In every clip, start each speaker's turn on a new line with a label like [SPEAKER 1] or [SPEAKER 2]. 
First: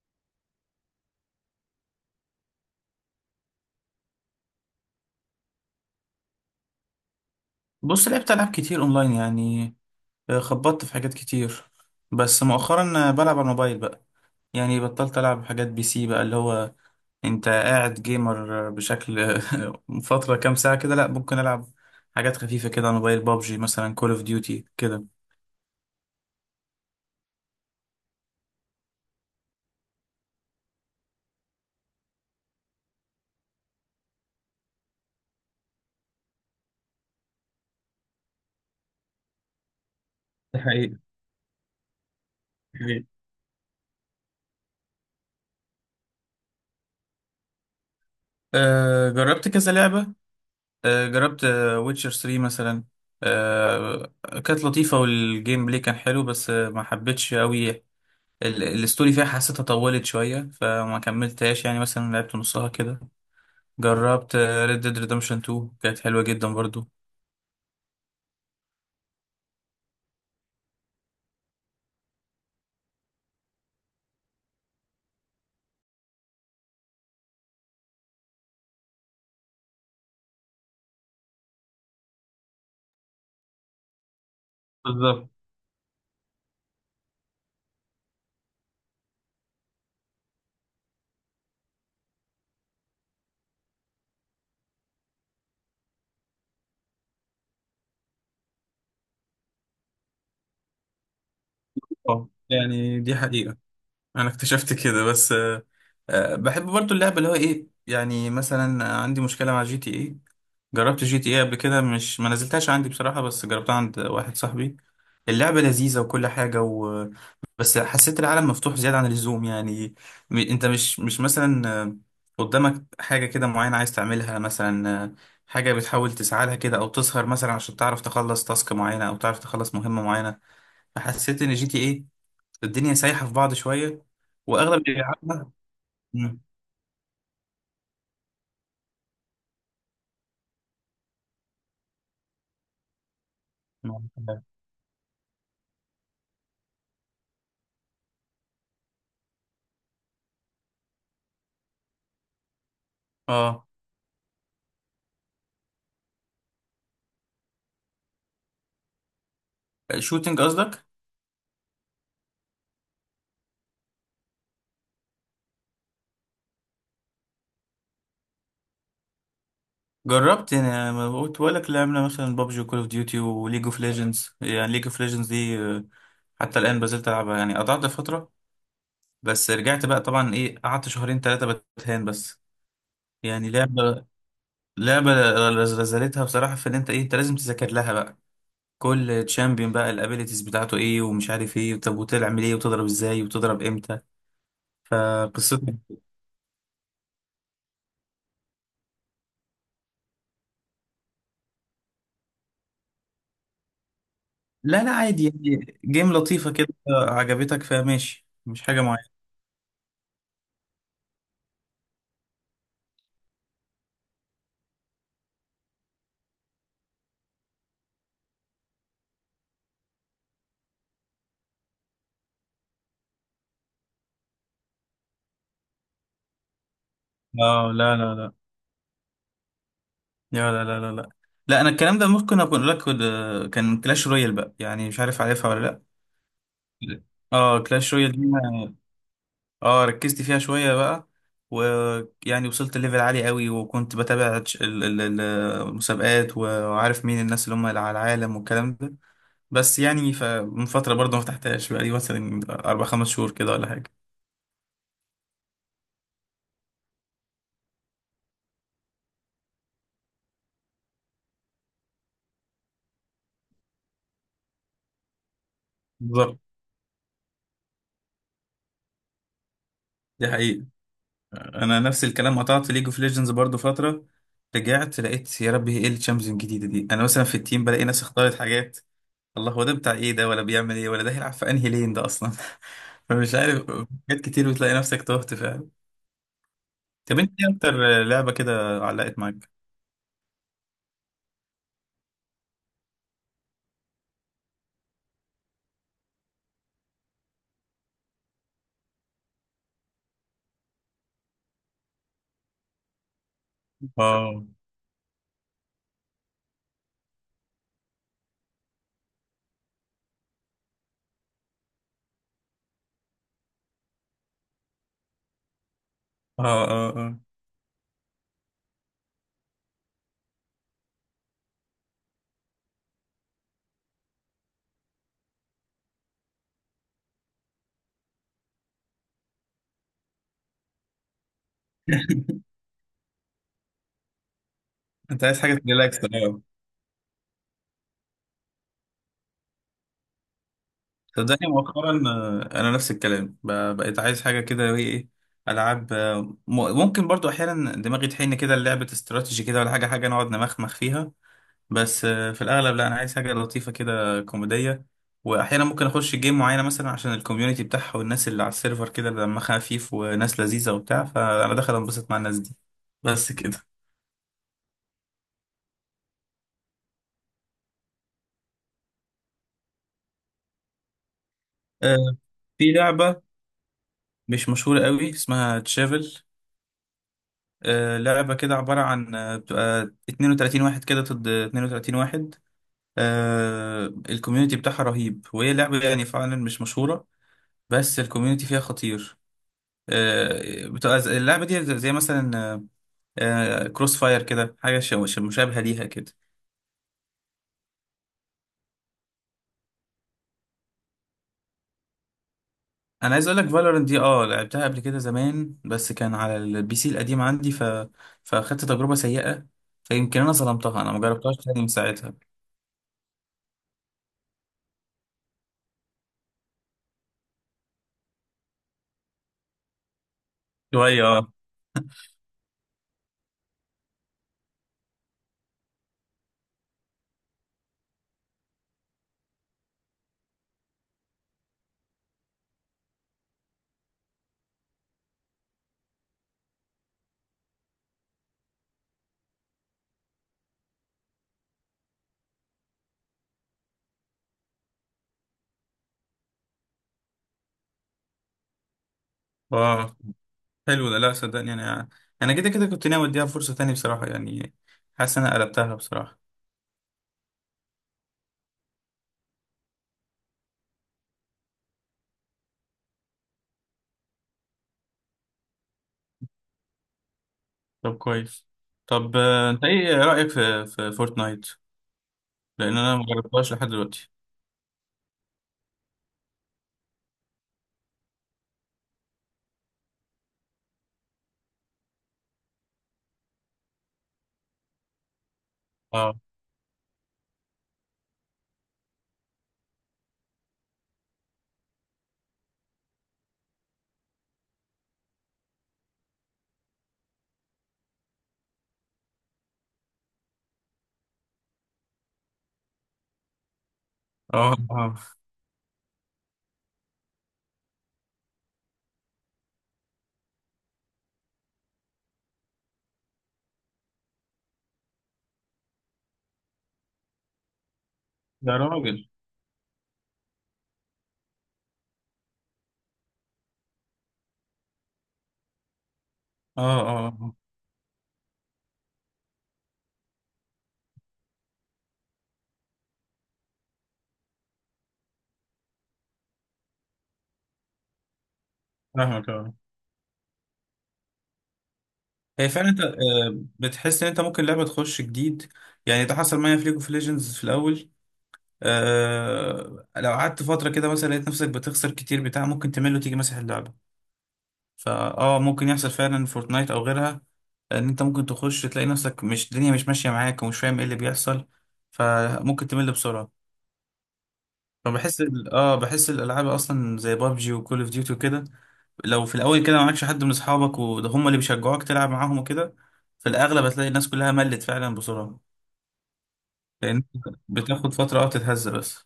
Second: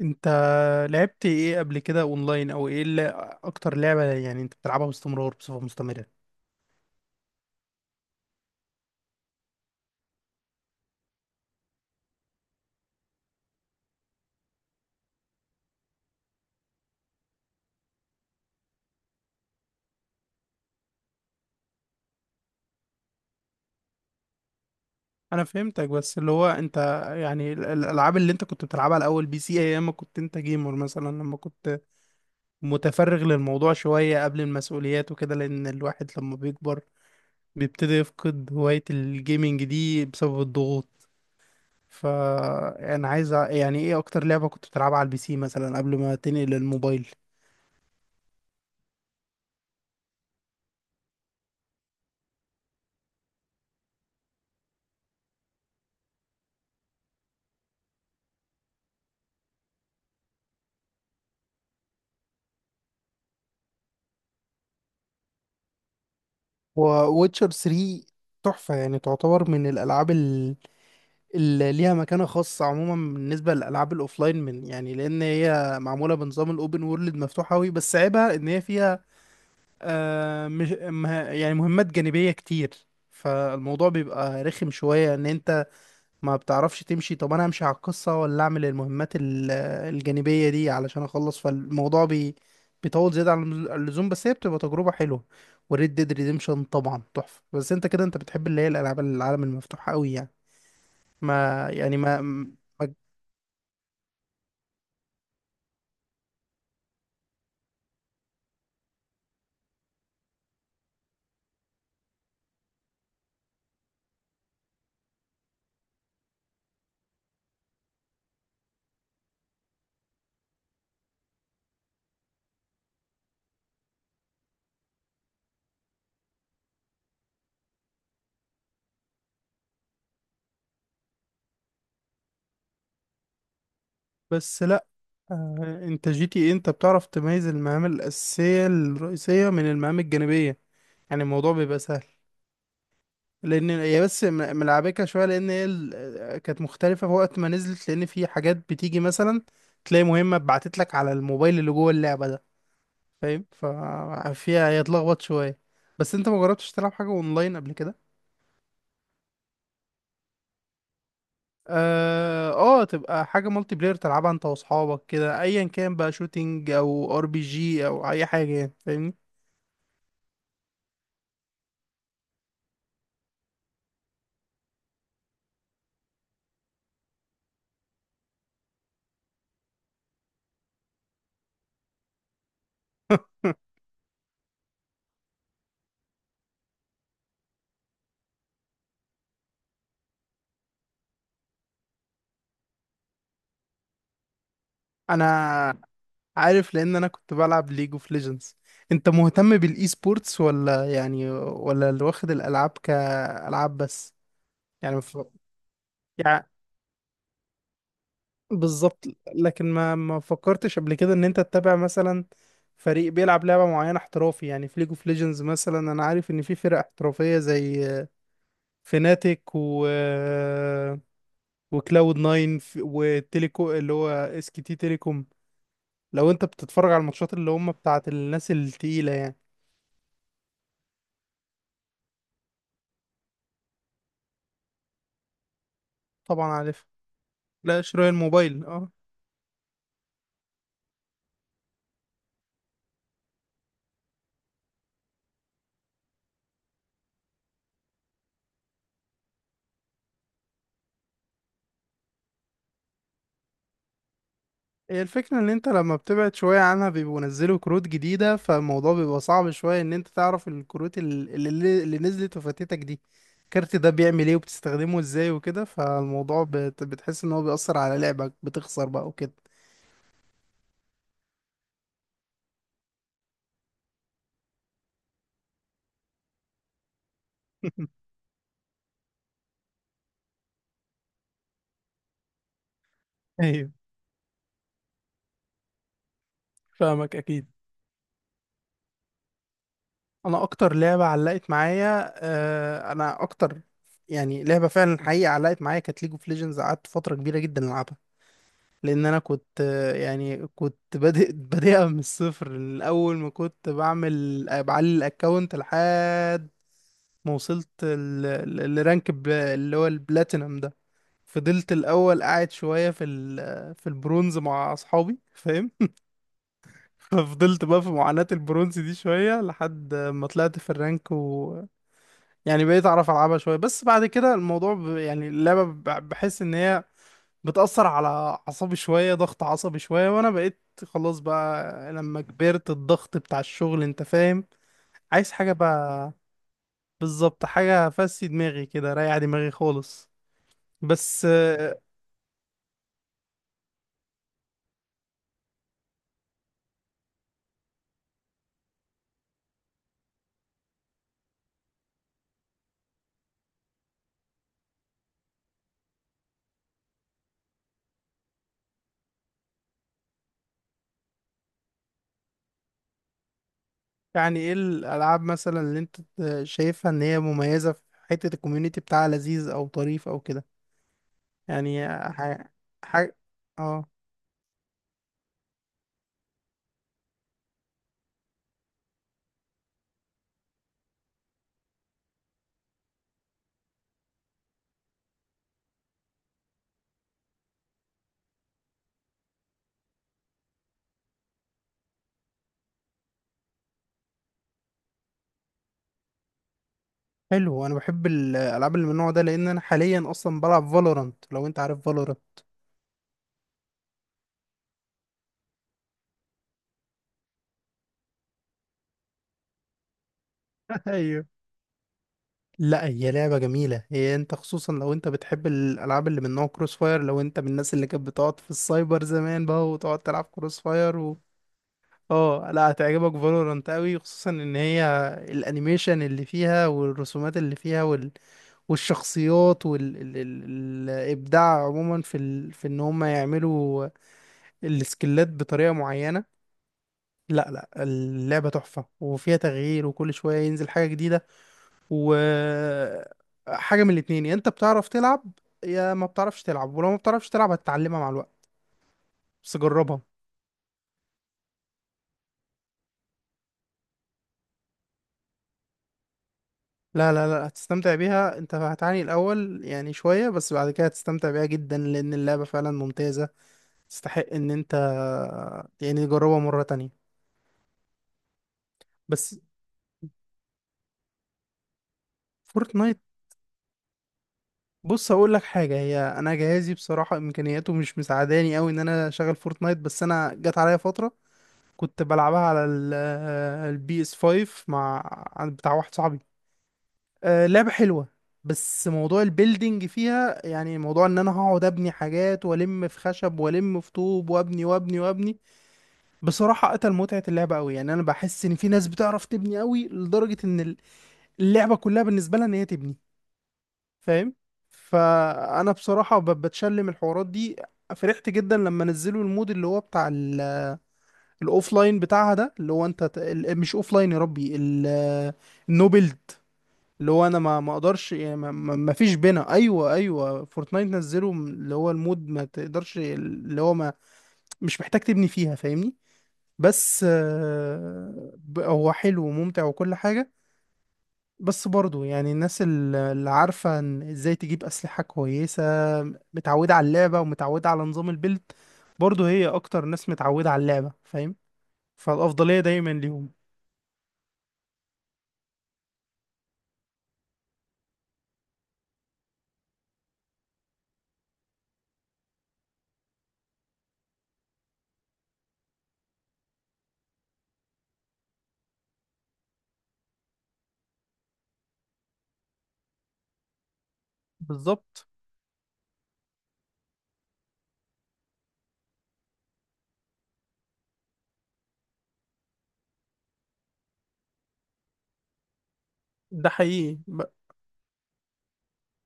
[SPEAKER 1] انت لعبت ايه قبل كده اونلاين، او ايه اللي اكتر لعبة يعني انت بتلعبها باستمرار بصفة مستمرة؟
[SPEAKER 2] بص، لعبت ألعاب كتير أونلاين يعني خبطت في حاجات كتير. بس مؤخرا بلعب على الموبايل بقى. يعني بطلت ألعب حاجات بي سي بقى، اللي هو أنت قاعد جيمر بشكل فترة كام ساعة كده. لأ ممكن ألعب حاجات خفيفة كده على الموبايل، بابجي مثلا، كول أوف ديوتي كده.
[SPEAKER 1] انا فهمتك، بس اللي هو انت يعني الالعاب اللي انت كنت بتلعبها الاول بي سي، ايام ما كنت انت جيمر مثلا، لما كنت متفرغ للموضوع شوية قبل المسؤوليات وكده، لان الواحد لما بيكبر بيبتدي يفقد هواية الجيمنج دي بسبب
[SPEAKER 2] ده
[SPEAKER 1] الضغوط.
[SPEAKER 2] حقيقي. حقيقي.
[SPEAKER 1] فانا عايز يعني ايه اكتر لعبة كنت بتلعبها على البي سي مثلا قبل ما تنقل للموبايل؟
[SPEAKER 2] أه جربت كذا لعبة. أه جربت ويتشر 3 مثلا. أه كانت لطيفة، والجيم بلاي كان حلو، بس ما حبيتش قوي. الستوري فيها حسيتها طولت شوية فما كملتهاش، يعني مثلا لعبت نصها كده. جربت ريد ديد ريدمشن 2، كانت حلوة جدا برضو.
[SPEAKER 1] وويتشر 3 تحفة يعني، تعتبر من الألعاب اللي ليها مكانة خاصة عموما بالنسبة للألعاب الأوفلاين، من يعني، لأن هي معمولة بنظام الأوبن وورلد مفتوح أوي، بس عيبها إن هي فيها مش يعني مهمات جانبية كتير، فالموضوع بيبقى رخم شوية إن
[SPEAKER 2] بالظبط.
[SPEAKER 1] أنت ما بتعرفش تمشي. طب انا امشي على القصة ولا اعمل المهمات الجانبية دي علشان اخلص؟ فالموضوع بيطول زيادة عن اللزوم، بس هي بتبقى تجربة حلوة. وريد ديد ريديمشن طبعا تحفة، بس انت كده انت بتحب اللي هي الالعاب العالم المفتوح قوي يعني، ما يعني ما
[SPEAKER 2] اه
[SPEAKER 1] ما-
[SPEAKER 2] يعني دي حقيقة. أنا اكتشفت كده، بس بحب برضو اللعبة، اللي هو إيه، يعني مثلا عندي مشكلة مع جي تي إيه. جربت جي تي ايه قبل كده، مش ما نزلتهاش عندي بصراحة بس جربتها عند واحد صاحبي. اللعبة لذيذة وكل حاجة بس حسيت العالم مفتوح زيادة عن اللزوم يعني. انت مش مثلا قدامك حاجة كده معينة عايز تعملها مثلا حاجة بتحاول تسعى لها كده، او تسهر مثلا عشان تعرف تخلص تاسك معينة او تعرف تخلص مهمة معينة. فحسيت ان جي تي ايه الدنيا سايحة في بعض شوية.
[SPEAKER 1] بس
[SPEAKER 2] واغلب
[SPEAKER 1] لا.
[SPEAKER 2] اللي بيلعبها
[SPEAKER 1] انت جي تي
[SPEAKER 2] مم.
[SPEAKER 1] ايه انت بتعرف تميز المهام الاساسية الرئيسية من المهام الجانبية، يعني الموضوع بيبقى سهل. لان هي بس ملعبكه شويه، لان هي كانت مختلفه في وقت ما نزلت، لان في حاجات بتيجي مثلا تلاقي مهمه اتبعتت لك على الموبايل اللي جوه اللعبه ده، فاهم؟
[SPEAKER 2] اه،
[SPEAKER 1] ففيها هي اتلخبط شويه. بس انت ما جربتش تلعب حاجه اونلاين قبل كده؟
[SPEAKER 2] شوتينج قصدك؟
[SPEAKER 1] اه، تبقى حاجه مالتي بلاير تلعبها انت واصحابك كده، ايا كان بقى شوتينج او ار بي جي او اي حاجه، يعني فاهمني؟
[SPEAKER 2] جربت، يعني ما قلت لك لعبنا مثلا بابجي وكول اوف ديوتي وليج اوف ليجندز. يعني ليج اوف ليجندز دي حتى الان بزلت العبها يعني. قطعت فتره بس رجعت بقى طبعا، ايه، قعدت شهرين ثلاثه بتهان بس. يعني لعبه لعبه رزلتها بصراحه، في ان انت، ايه، انت لازم تذاكر لها بقى. كل تشامبيون بقى الابيليتيز بتاعته ايه ومش عارف ايه، طب وتعمل ايه وتضرب ازاي وتضرب امتى؟
[SPEAKER 1] انا
[SPEAKER 2] فقصته.
[SPEAKER 1] عارف، لان انا كنت بلعب ليج اوف ليجندز. انت مهتم بالاي سبورتس ولا يعني، ولا اللي واخد الالعاب كالعاب بس؟
[SPEAKER 2] لا لا،
[SPEAKER 1] يعني مف...
[SPEAKER 2] عادي يعني، جيم
[SPEAKER 1] يعني
[SPEAKER 2] لطيفه كده عجبتك فماشي، مش حاجه
[SPEAKER 1] بالظبط.
[SPEAKER 2] معينه.
[SPEAKER 1] لكن ما فكرتش قبل كده ان انت تتابع مثلا فريق بيلعب لعبة معينة احترافي، يعني في ليج اوف ليجندز مثلا انا عارف ان في فرق احترافية زي فيناتيك وكلاود ناين، وتيليكو اللي هو اس كي تي تيليكوم. لو انت بتتفرج على الماتشات اللي هم
[SPEAKER 2] اه، لا
[SPEAKER 1] بتاعت
[SPEAKER 2] لا لا
[SPEAKER 1] الناس التقيلة يعني؟
[SPEAKER 2] لا لا لا لا لا لا. انا الكلام ده ممكن اكون لك كان كلاش رويال بقى، يعني مش عارف، عارفها ولا لا.
[SPEAKER 1] طبعا عارف.
[SPEAKER 2] لا. اه
[SPEAKER 1] لا،
[SPEAKER 2] كلاش
[SPEAKER 1] شراء
[SPEAKER 2] رويال دي
[SPEAKER 1] الموبايل، اه.
[SPEAKER 2] اه ركزت فيها شويه بقى. ويعني وصلت ليفل عالي قوي، وكنت بتابع المسابقات، وعارف مين الناس اللي على العالم والكلام ده. بس يعني فمن فتره برضه ما فتحتهاش بقى لي، مثلا اربع خمس شهور كده ولا حاجه.
[SPEAKER 1] هي الفكرة ان انت لما بتبعد شوية عنها بيبقوا نزلوا كروت جديدة، فالموضوع بيبقى صعب شوية ان انت تعرف الكروت اللي نزلت وفاتتك دي، الكارت ده بيعمل ايه وبتستخدمه ازاي وكده،
[SPEAKER 2] بالظبط.
[SPEAKER 1] فالموضوع بتحس ان هو بيأثر على لعبك، بتخسر بقى وكده.
[SPEAKER 2] دي حقيقة. انا نفس الكلام قطعت ليج اوف ليجندز برضو فتره، رجعت لقيت يا ربي، هي ايه الشامبيونز الجديده دي؟ انا مثلا في التيم بلاقي ناس اختارت حاجات، الله، هو ده بتاع ايه ده؟ ولا بيعمل ايه؟ ولا ده هيلعب في انهي لين ده اصلا؟ فمش عارف.
[SPEAKER 1] ايوه،
[SPEAKER 2] حاجات كتير بتلاقي نفسك تهت فعلا.
[SPEAKER 1] فاهمك
[SPEAKER 2] طب انت
[SPEAKER 1] اكيد.
[SPEAKER 2] ايه اكتر لعبه كده علقت معاك؟
[SPEAKER 1] انا اكتر لعبة علقت معايا، آه انا اكتر يعني لعبة فعلا حقيقة علقت معايا كانت ليج اوف ليجندز. قعدت فترة كبيرة جدا العبها، لان انا كنت يعني كنت بادئ بادئها من الصفر، من اول ما كنت
[SPEAKER 2] اه
[SPEAKER 1] بعمل بعلي الاكونت لحد ما وصلت الرانك اللي هو البلاتينم ده. فضلت الاول قاعد شويه في في البرونز مع اصحابي، فاهم؟
[SPEAKER 2] اه اه اه.
[SPEAKER 1] ففضلت بقى في معاناه البرونز دي شويه لحد ما طلعت في الرانك، و يعني بقيت اعرف العبها شويه. بس بعد كده الموضوع يعني اللعبه بحس ان هي بتأثر على أعصابي شوية، ضغط عصبي شوية، وأنا بقيت خلاص بقى لما كبرت الضغط بتاع الشغل، أنت فاهم؟
[SPEAKER 2] انت
[SPEAKER 1] عايز
[SPEAKER 2] عايز
[SPEAKER 1] حاجة
[SPEAKER 2] حاجه تريلاكس،
[SPEAKER 1] بقى،
[SPEAKER 2] اه.
[SPEAKER 1] بالظبط، حاجة فسي دماغي كده، ريح دماغي خالص. بس
[SPEAKER 2] صدقني مؤخرا انا نفس الكلام، بقيت عايز حاجه كده، ايه إيه، العاب ممكن برضو احيانا دماغي تحن كده لعبه استراتيجي كده، ولا حاجه نقعد نمخمخ فيها، بس في الاغلب لا، انا عايز حاجه لطيفه كده كوميديه. واحيانا ممكن اخش جيم معينه مثلا عشان الكوميونتي بتاعها والناس اللي على السيرفر كده دمها خفيف وناس لذيذه وبتاع، فانا داخل انبسط مع الناس دي، بس كده.
[SPEAKER 1] يعني إيه الألعاب مثلا اللي أنت شايفها إن هي مميزة في حتة الكوميونيتي بتاعها، لذيذ أو طريف أو كده، يعني
[SPEAKER 2] آه،
[SPEAKER 1] حاجة.
[SPEAKER 2] في
[SPEAKER 1] حاجة
[SPEAKER 2] لعبه
[SPEAKER 1] آه
[SPEAKER 2] مش مشهوره قوي اسمها تشافل. لعبة كده عبارة عن بتبقى 32 واحد كده ضد 32 واحد. الكوميونتي بتاعها رهيب، وهي لعبة يعني فعلا مش مشهورة، بس الكوميونتي فيها خطير. بتبقى اللعبة دي زي مثلا كروس فاير كده، حاجة مشابهة ليها كده.
[SPEAKER 1] حلو، أنا بحب الألعاب اللي من النوع ده، لأن أنا حاليا أصلا بلعب فالورانت، لو أنت عارف فالورانت.
[SPEAKER 2] أنا عايز أقول لك فالورنت دي، أه لعبتها قبل كده زمان بس كان على البي سي القديم عندي فأخدت تجربة سيئة، فيمكن أنا ظلمتها، أنا مجربتهاش تاني من ساعتها.
[SPEAKER 1] لا، هي لعبة جميلة. هي انت خصوصا لو انت بتحب الالعاب اللي من نوع كروس فاير، لو انت من الناس اللي كانت بتقعد في السايبر زمان بقى وتقعد تلعب كروس فاير
[SPEAKER 2] شوية اه.
[SPEAKER 1] اه، لا، هتعجبك فالورانت قوي، خصوصا ان هي الانيميشن اللي فيها والرسومات اللي فيها والشخصيات والابداع عموما في في ان هم يعملوا السكيلات بطريقة معينة. لا لا، اللعبة تحفة وفيها تغيير وكل شوية ينزل حاجة جديدة. وحاجة من الاتنين، يا انت بتعرف تلعب يا ما بتعرفش تلعب، ولو ما بتعرفش تلعب هتتعلمها مع الوقت، بس
[SPEAKER 2] آه.
[SPEAKER 1] جربها.
[SPEAKER 2] حلو ده. لا صدقني، انا كده كده كنت ناوي اديها فرصة تانية بصراحة، يعني حاسس إن انا قلبتها بصراحة.
[SPEAKER 1] لا لا لا، هتستمتع بيها، انت هتعاني الاول يعني شوية بس بعد كده هتستمتع بيها جدا لان اللعبة فعلا ممتازة، تستحق ان انت يعني تجربها مرة تانية.
[SPEAKER 2] طب كويس. طب
[SPEAKER 1] بس
[SPEAKER 2] انت ايه رأيك في فورتنايت؟ لان انا
[SPEAKER 1] فورتنايت،
[SPEAKER 2] ما جربتهاش لحد دلوقتي.
[SPEAKER 1] بص هقول لك حاجة: هي انا جهازي بصراحة امكانياته مش مساعداني قوي ان انا اشغل فورتنايت، بس انا جت عليا فترة كنت بلعبها على البي اس 5 مع عند بتاع واحد
[SPEAKER 2] اه
[SPEAKER 1] صاحبي. لعبة حلوة، بس موضوع البيلدينج فيها يعني، موضوع ان انا هقعد ابني حاجات والم في خشب والم في طوب وابني وابني وابني بصراحة قتل متعة اللعبة قوي. يعني انا بحس ان في ناس بتعرف تبني قوي لدرجة ان اللعبة كلها بالنسبة لها ان هي تبني، فاهم؟
[SPEAKER 2] اه اه،
[SPEAKER 1] فانا بصراحة بتشلم الحوارات دي. فرحت جدا لما نزلوا المود اللي هو بتاع الاوفلاين بتاعها ده، اللي هو انت مش اوفلاين يا ربي، النوبلد، اللي هو انا ما اقدرش يعني
[SPEAKER 2] يا
[SPEAKER 1] ما
[SPEAKER 2] راجل.
[SPEAKER 1] فيش بينا. ايوه ايوه، فورتنايت نزلوا اللي هو المود ما تقدرش، اللي هو ما مش محتاج تبني فيها، فاهمني؟
[SPEAKER 2] اه
[SPEAKER 1] بس
[SPEAKER 2] اه. آه.
[SPEAKER 1] هو حلو وممتع وكل حاجة. بس برضه يعني الناس اللي عارفة إن ازاي تجيب أسلحة كويسة، متعودة على اللعبة ومتعودة على نظام البيلد، برضه
[SPEAKER 2] فاهمك،
[SPEAKER 1] هي
[SPEAKER 2] اه.
[SPEAKER 1] أكتر ناس متعودة على اللعبة، فاهم؟
[SPEAKER 2] هي
[SPEAKER 1] فالأفضلية
[SPEAKER 2] فعلا انت
[SPEAKER 1] دايما ليهم.
[SPEAKER 2] بتحس ان انت ممكن لعبة تخش جديد، يعني ده حصل معايا في ليج اوف ليجندز في الاول. آه، لو قعدت فترة كده مثلا لقيت نفسك بتخسر كتير بتاع، ممكن تمل وتيجي مسح اللعبة. فاه ممكن يحصل فعلا، فورتنايت او غيرها، ان انت ممكن تخش تلاقي نفسك مش الدنيا مش ماشيه معاك ومش فاهم ايه اللي بيحصل، فممكن تمل بسرعه.
[SPEAKER 1] بالظبط،
[SPEAKER 2] فبحس ال- اه بحس الالعاب اصلا زي بابجي وكول اوف ديوتي وكده، لو في الاول كده معكش حد من اصحابك وده هم اللي بيشجعوك تلعب معاهم وكده، في الاغلب هتلاقي الناس كلها ملت فعلا بسرعه،
[SPEAKER 1] ده حقيقي.
[SPEAKER 2] لان بتاخد فتره تتهز بس.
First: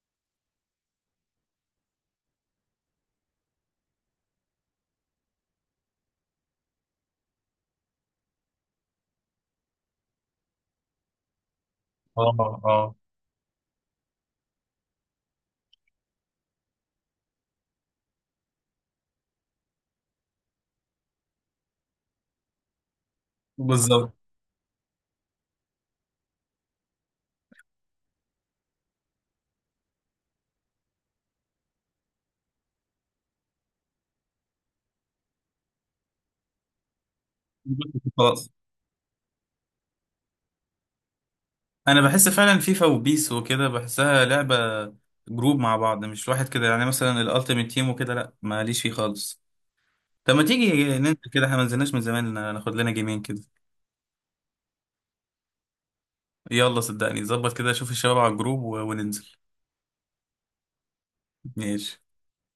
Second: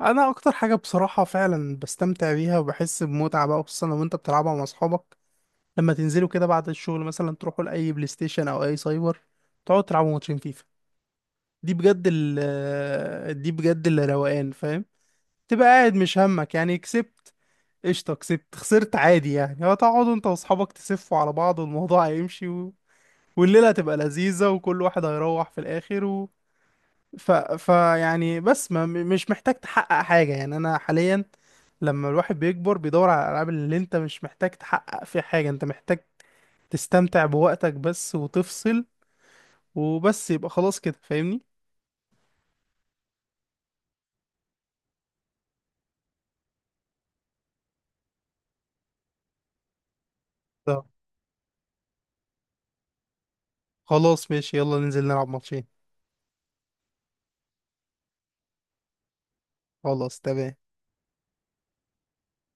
[SPEAKER 1] انا اكتر حاجه بصراحه فعلا بستمتع بيها وبحس بمتعه بقى، خصوصا لو انت بتلعبها مع اصحابك، لما تنزلوا كده بعد الشغل مثلا تروحوا لاي بلاي ستيشن او اي سايبر، تقعدوا تلعبوا ماتشين فيفا.
[SPEAKER 2] اه اه.
[SPEAKER 1] دي بجد اللي روقان، فاهم؟ تبقى قاعد مش همك يعني، كسبت قشطه، كسبت خسرت عادي، يعني هو تقعدوا انت واصحابك تسفوا على بعض والموضوع هيمشي والليله هتبقى
[SPEAKER 2] بالظبط.
[SPEAKER 1] لذيذه وكل واحد هيروح في الاخر. فيعني بس ما... م- مش محتاج تحقق حاجة، يعني أنا حاليا لما الواحد بيكبر بيدور على الألعاب اللي أنت مش محتاج تحقق فيها حاجة، أنت محتاج تستمتع بوقتك بس
[SPEAKER 2] خلاص.
[SPEAKER 1] وتفصل، وبس يبقى خلاص كده، فاهمني؟
[SPEAKER 2] انا بحس فعلا فيفا وبيس وكده بحسها لعبه جروب مع بعض، مش واحد كده، يعني مثلا الالتيميت تيم وكده لا ماليش فيه خالص. طب ما تيجي
[SPEAKER 1] طب
[SPEAKER 2] ننزل كده، احنا ما نزلناش من زمان، ناخد لنا جيمين كده.
[SPEAKER 1] خلاص ماشي، يلا ننزل نلعب ماتشين.
[SPEAKER 2] يلا صدقني، ظبط كده، شوف الشباب على الجروب وننزل.
[SPEAKER 1] خلاص تمام.
[SPEAKER 2] ماشي